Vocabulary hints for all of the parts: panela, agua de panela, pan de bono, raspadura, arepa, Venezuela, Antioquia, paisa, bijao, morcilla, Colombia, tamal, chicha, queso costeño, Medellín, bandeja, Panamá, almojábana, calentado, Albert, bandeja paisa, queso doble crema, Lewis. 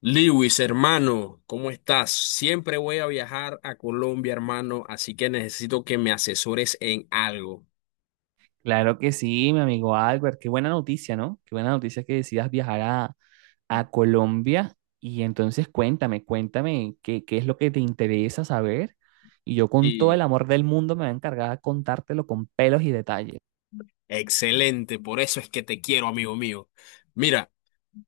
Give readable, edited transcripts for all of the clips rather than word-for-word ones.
Lewis, hermano, ¿cómo estás? Siempre voy a viajar a Colombia, hermano, así que necesito que me asesores en algo. Claro que sí, mi amigo Albert. Qué buena noticia, ¿no? Qué buena noticia que decidas viajar a Colombia. Y entonces cuéntame, qué es lo que te interesa saber. Y yo con todo el Y amor del mundo me voy a encargar de contártelo con pelos y detalles. excelente, por eso es que te quiero, amigo mío. Mira,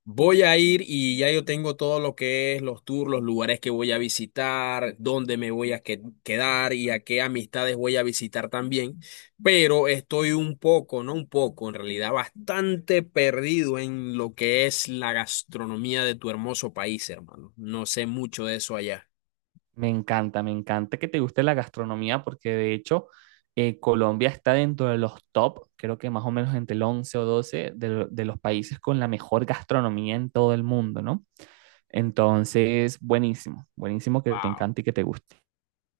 voy a ir y ya yo tengo todo lo que es los tours, los lugares que voy a visitar, dónde me voy a quedar y a qué amistades voy a visitar también. Pero estoy un poco, no un poco, en realidad bastante perdido en lo que es la gastronomía de tu hermoso país, hermano. No sé mucho de eso allá. Me encanta que te guste la gastronomía porque de hecho Colombia está dentro de los top, creo que más o menos entre el 11 o 12 de, de los países con la mejor gastronomía en todo el mundo, ¿no? Entonces, buenísimo que te Wow. encante y que te guste.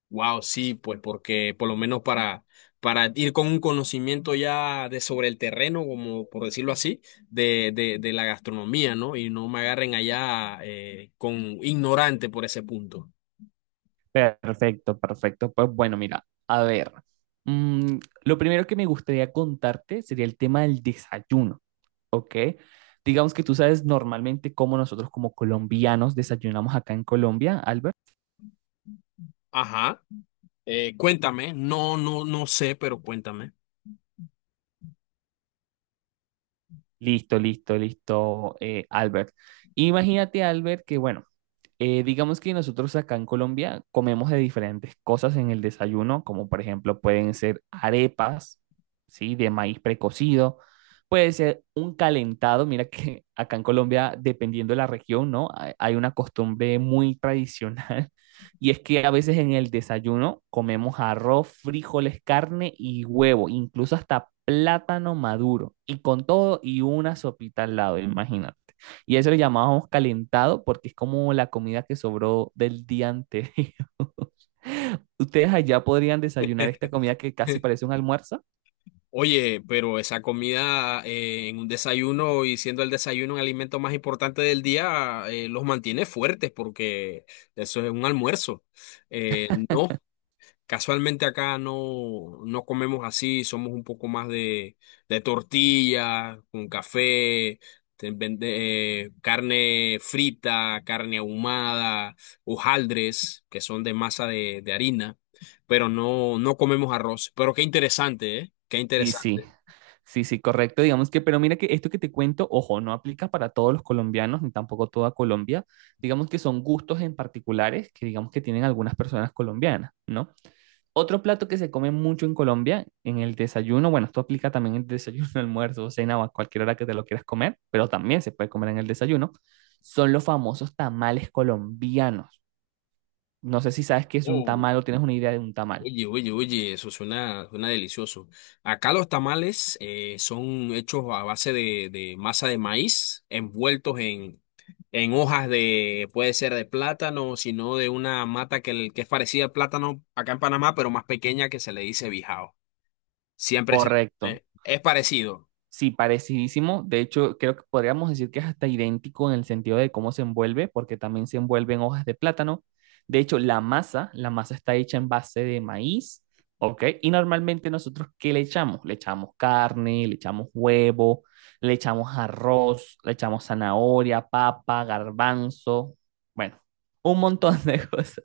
Wow, sí, pues porque por lo menos para ir con un conocimiento ya de sobre el terreno, como por decirlo así, de la gastronomía, ¿no? Y no me agarren allá con ignorante por ese punto. Perfecto, perfecto. Pues bueno, mira, a ver, lo primero que me gustaría contarte sería el tema del desayuno, ¿ok? Digamos que tú sabes normalmente cómo nosotros como colombianos desayunamos acá en Colombia, Albert. Ajá. Cuéntame, no, no sé, pero cuéntame. Listo, Albert. Imagínate, Albert, que bueno, digamos que nosotros acá en Colombia comemos de diferentes cosas en el desayuno, como por ejemplo pueden ser arepas, ¿sí? De maíz precocido, puede ser un calentado, mira que acá en Colombia, dependiendo de la región, ¿no? Hay una costumbre muy tradicional y es que a veces en el desayuno comemos arroz, frijoles, carne y huevo, incluso hasta plátano maduro y con todo y una sopita al lado, imagínate. Y eso lo llamábamos calentado porque es como la comida que sobró del día anterior. Ustedes allá podrían desayunar esta comida que casi parece un almuerzo. Oye, pero esa comida en un desayuno y siendo el desayuno un alimento más importante del día, los mantiene fuertes porque eso es un almuerzo. No. Casualmente acá no comemos así, somos un poco más de tortilla, con café, carne frita, carne ahumada, hojaldres, que son de masa de harina, pero no, no comemos arroz. Pero qué interesante, ¿eh? Qué Y sí, interesante. sí, sí, correcto. Digamos que, pero mira que esto que te cuento, ojo, no aplica para todos los colombianos ni tampoco toda Colombia. Digamos que son gustos en particulares que digamos que tienen algunas personas colombianas, ¿no? Otro plato que se come mucho en Colombia, en el desayuno, bueno, esto aplica también en el desayuno, almuerzo, cena o a cualquier hora que te lo quieras comer, pero también se puede comer en el desayuno, son los famosos tamales colombianos. No sé si sabes qué es un tamal o tienes una idea de un tamal. Oye, oye, oye, eso suena, suena delicioso. Acá los tamales son hechos a base de masa de maíz, envueltos en hojas de, puede ser de plátano, sino de una mata que, que es parecida al plátano acá en Panamá, pero más pequeña que se le dice bijao. Siempre se le Correcto. pone- Es parecido. Sí, parecidísimo. De hecho, creo que podríamos decir que es hasta idéntico en el sentido de cómo se envuelve, porque también se envuelve en hojas de plátano. De hecho, la masa está hecha en base de maíz, ¿ok? Y normalmente nosotros, ¿qué le echamos? Le echamos carne, le echamos huevo, le echamos arroz, le echamos zanahoria, papa, garbanzo, bueno, un montón de cosas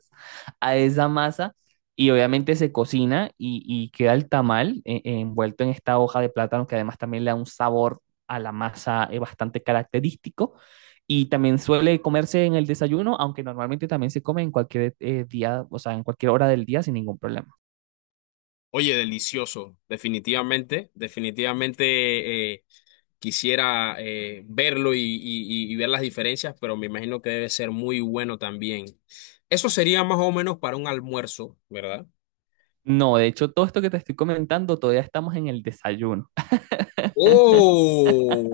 a esa masa y obviamente se cocina y queda el tamal envuelto en esta hoja de plátano que además también le da un sabor a la masa bastante característico y también suele comerse en el desayuno, aunque normalmente también se come en cualquier día, o sea, en cualquier hora del día sin ningún problema. Oye, delicioso, definitivamente, definitivamente. Quisiera verlo y, y ver las diferencias, pero me imagino que debe ser muy bueno también. Eso sería más o menos para un almuerzo, ¿verdad? No, de hecho, todo esto que te estoy comentando todavía estamos en el desayuno. ¡Oh!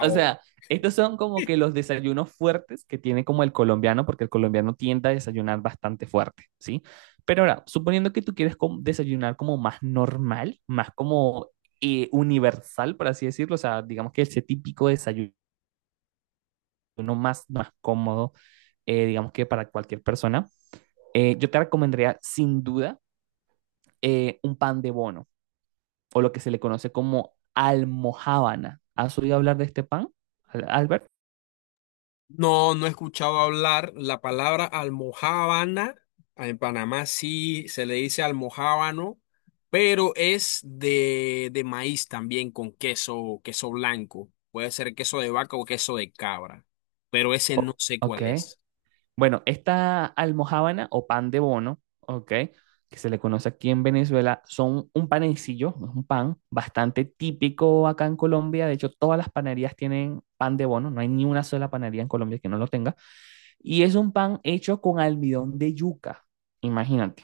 O sea, estos son como que los desayunos fuertes que tiene como el colombiano, porque el colombiano tiende a desayunar bastante fuerte, ¿sí? Pero ahora, suponiendo que tú quieres desayunar como más normal, más como universal, por así decirlo, o sea, digamos que ese típico desayuno más cómodo, digamos que para cualquier persona, yo te recomendaría sin duda un pan de bono, o lo que se le conoce como almojábana. ¿Has oído hablar de este pan, Albert? No, no he escuchado hablar la palabra almojábana. En Panamá sí se le dice almojábano, pero es de maíz también con queso, queso blanco. Puede ser queso de vaca o queso de cabra, pero ese no O- sé ok. cuál es. Bueno, esta almojábana o pan de bono, ¿ok? Que se le conoce aquí en Venezuela, son un panecillo, es un pan bastante típico acá en Colombia. De hecho, todas las panaderías tienen pan de bono, no hay ni una sola panadería en Colombia que no lo tenga. Y es un pan hecho con almidón de yuca, imagínate.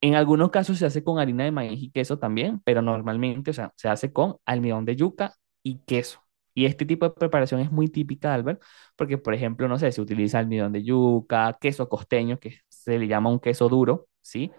En algunos casos se hace con harina de maíz y queso también, pero normalmente, o sea, se hace con almidón de yuca y queso. Y este tipo de preparación es muy típica, de Albert, porque, por ejemplo, no sé, se utiliza almidón de yuca, queso costeño, que se le llama un queso duro, ¿sí?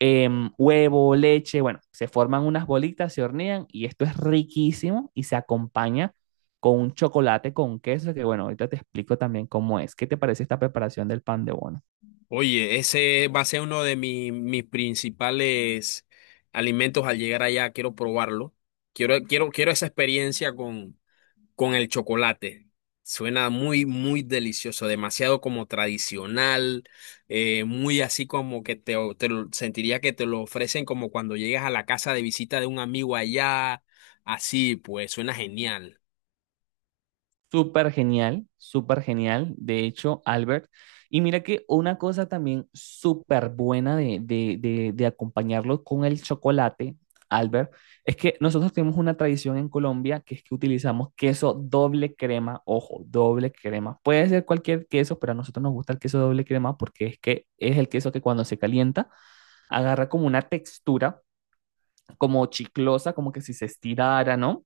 Huevo, leche, bueno, se forman unas bolitas, se hornean y esto es riquísimo y se acompaña con un chocolate con queso, que bueno, ahorita te explico también cómo es. ¿Qué te parece esta preparación del pan de bono? Oye, ese va a ser uno de mis, mis principales alimentos al llegar allá. Quiero probarlo. Quiero, quiero, quiero esa experiencia con el chocolate. Suena muy, muy delicioso, demasiado como tradicional, muy así como que te, sentiría que te lo ofrecen como cuando llegas a la casa de visita de un amigo allá. Así, pues, suena genial. Súper genial, súper genial. De hecho, Albert. Y mira que una cosa también súper buena de acompañarlo con el chocolate, Albert, es que nosotros tenemos una tradición en Colombia que es que utilizamos queso doble crema, ojo, doble crema. Puede ser cualquier queso, pero a nosotros nos gusta el queso doble crema porque es que es el queso que cuando se calienta agarra como una textura, como chiclosa, como que si se estirara, ¿no?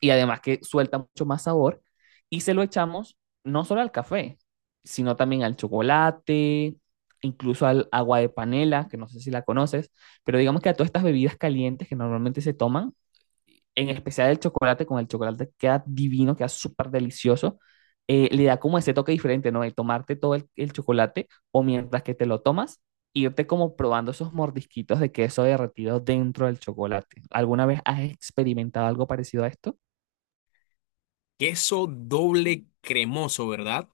y además que suelta mucho más sabor y se lo echamos no solo al café, sino también al chocolate, incluso al agua de panela, que no sé si la conoces, pero digamos que a todas estas bebidas calientes que normalmente se toman, en especial el chocolate, con el chocolate queda divino, queda súper delicioso, le da como ese toque diferente, ¿no? El tomarte todo el chocolate o mientras que te lo tomas, irte como probando esos mordisquitos de queso derretido dentro del chocolate. ¿Alguna vez has experimentado algo parecido a esto? Queso doble cremoso, ¿verdad?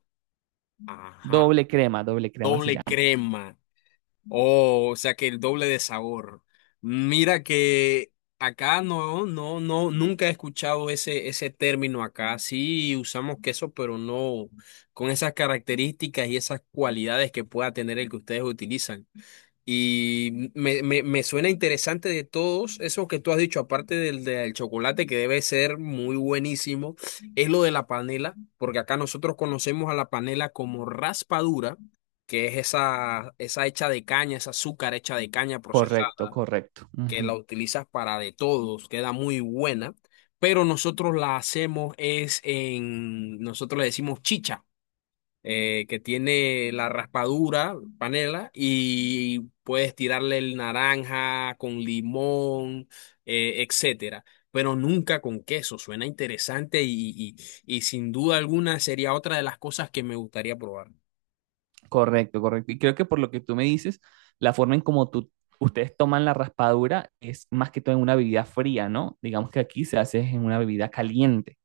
Ajá, Doble crema se doble llama. crema. Oh, o sea que el doble de sabor. Mira que acá no, nunca he escuchado ese, ese término acá. Sí usamos queso, pero no con esas características y esas cualidades que pueda tener el que ustedes utilizan. Y me suena interesante de todos eso que tú has dicho, aparte del, del chocolate, que debe ser muy buenísimo, es lo de la panela, porque acá nosotros conocemos a la panela como raspadura, que es esa, esa hecha de caña, esa azúcar hecha de caña Correcto, procesada, correcto. que la Ujú. utilizas para de todos, queda muy buena, pero nosotros la hacemos es en, nosotros le decimos chicha que tiene la raspadura, panela, y puedes tirarle el naranja con limón, etcétera. Pero nunca con queso. Suena interesante y, y sin duda alguna sería otra de las cosas que me gustaría probar. Correcto, correcto. Y creo que por lo que tú me dices, la forma en como tú, ustedes toman la raspadura es más que todo en una bebida fría, ¿no? Digamos que aquí se hace en una bebida caliente.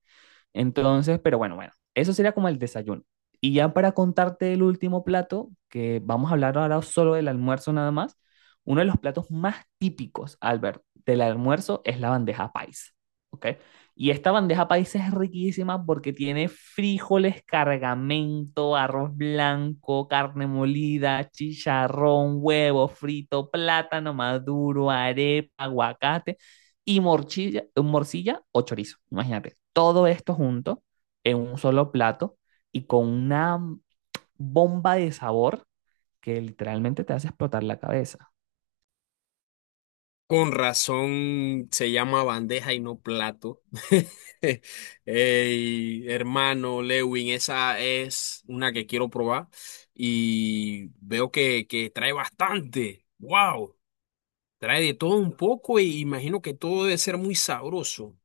Entonces, pero bueno, bueno, eso sería como el desayuno. Y ya para contarte el último plato, que vamos a hablar ahora solo del almuerzo nada más, uno de los platos más típicos, Albert, del almuerzo es la bandeja paisa, ¿ok? Y esta bandeja paisa es riquísima porque tiene frijoles, cargamento, arroz blanco, carne molida, chicharrón, huevo frito, plátano maduro, arepa, aguacate y morcilla o chorizo. Imagínate, todo esto junto en un solo plato y con una bomba de sabor que literalmente te hace explotar la cabeza. Con razón se llama bandeja y no plato. Ey, hermano Lewin, esa es una que quiero probar y veo que trae bastante. ¡Wow! Trae de todo un poco e imagino que todo debe ser muy sabroso.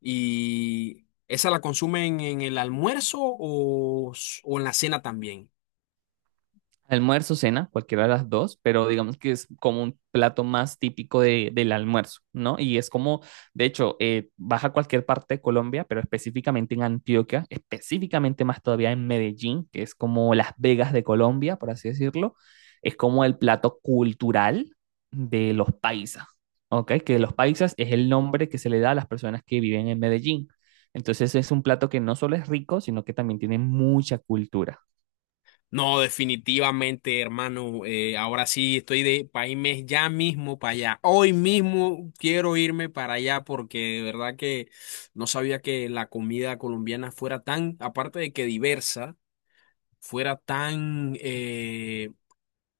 ¿Y esa la consumen en el almuerzo o, o en la cena también? Almuerzo, cena, cualquiera de las dos, pero digamos que es como un plato más típico de, del almuerzo, ¿no? Y es como, de hecho, vas a cualquier parte de Colombia, pero específicamente en Antioquia, específicamente más todavía en Medellín, que es como Las Vegas de Colombia, por así decirlo, es como el plato cultural de los paisas, ¿ok? Que los paisas es el nombre que se le da a las personas que viven en Medellín. Entonces es un plato que no solo es rico, sino que también tiene mucha cultura. No, definitivamente, hermano. Ahora sí estoy de país ya mismo para allá. Hoy mismo quiero irme para allá porque de verdad que no sabía que la comida colombiana fuera tan, aparte de que diversa, fuera tan,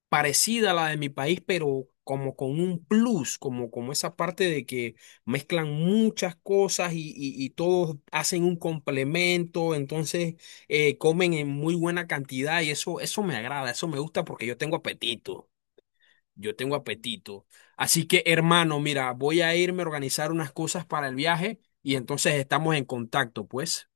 parecida a la de mi país, pero como con un plus, como, como esa parte de que mezclan muchas cosas y, y todos hacen un complemento, entonces comen en muy buena cantidad y eso me agrada, eso me gusta porque yo tengo apetito, yo tengo apetito. Así que hermano, mira, voy a irme a organizar unas cosas para el viaje y entonces estamos en contacto, pues.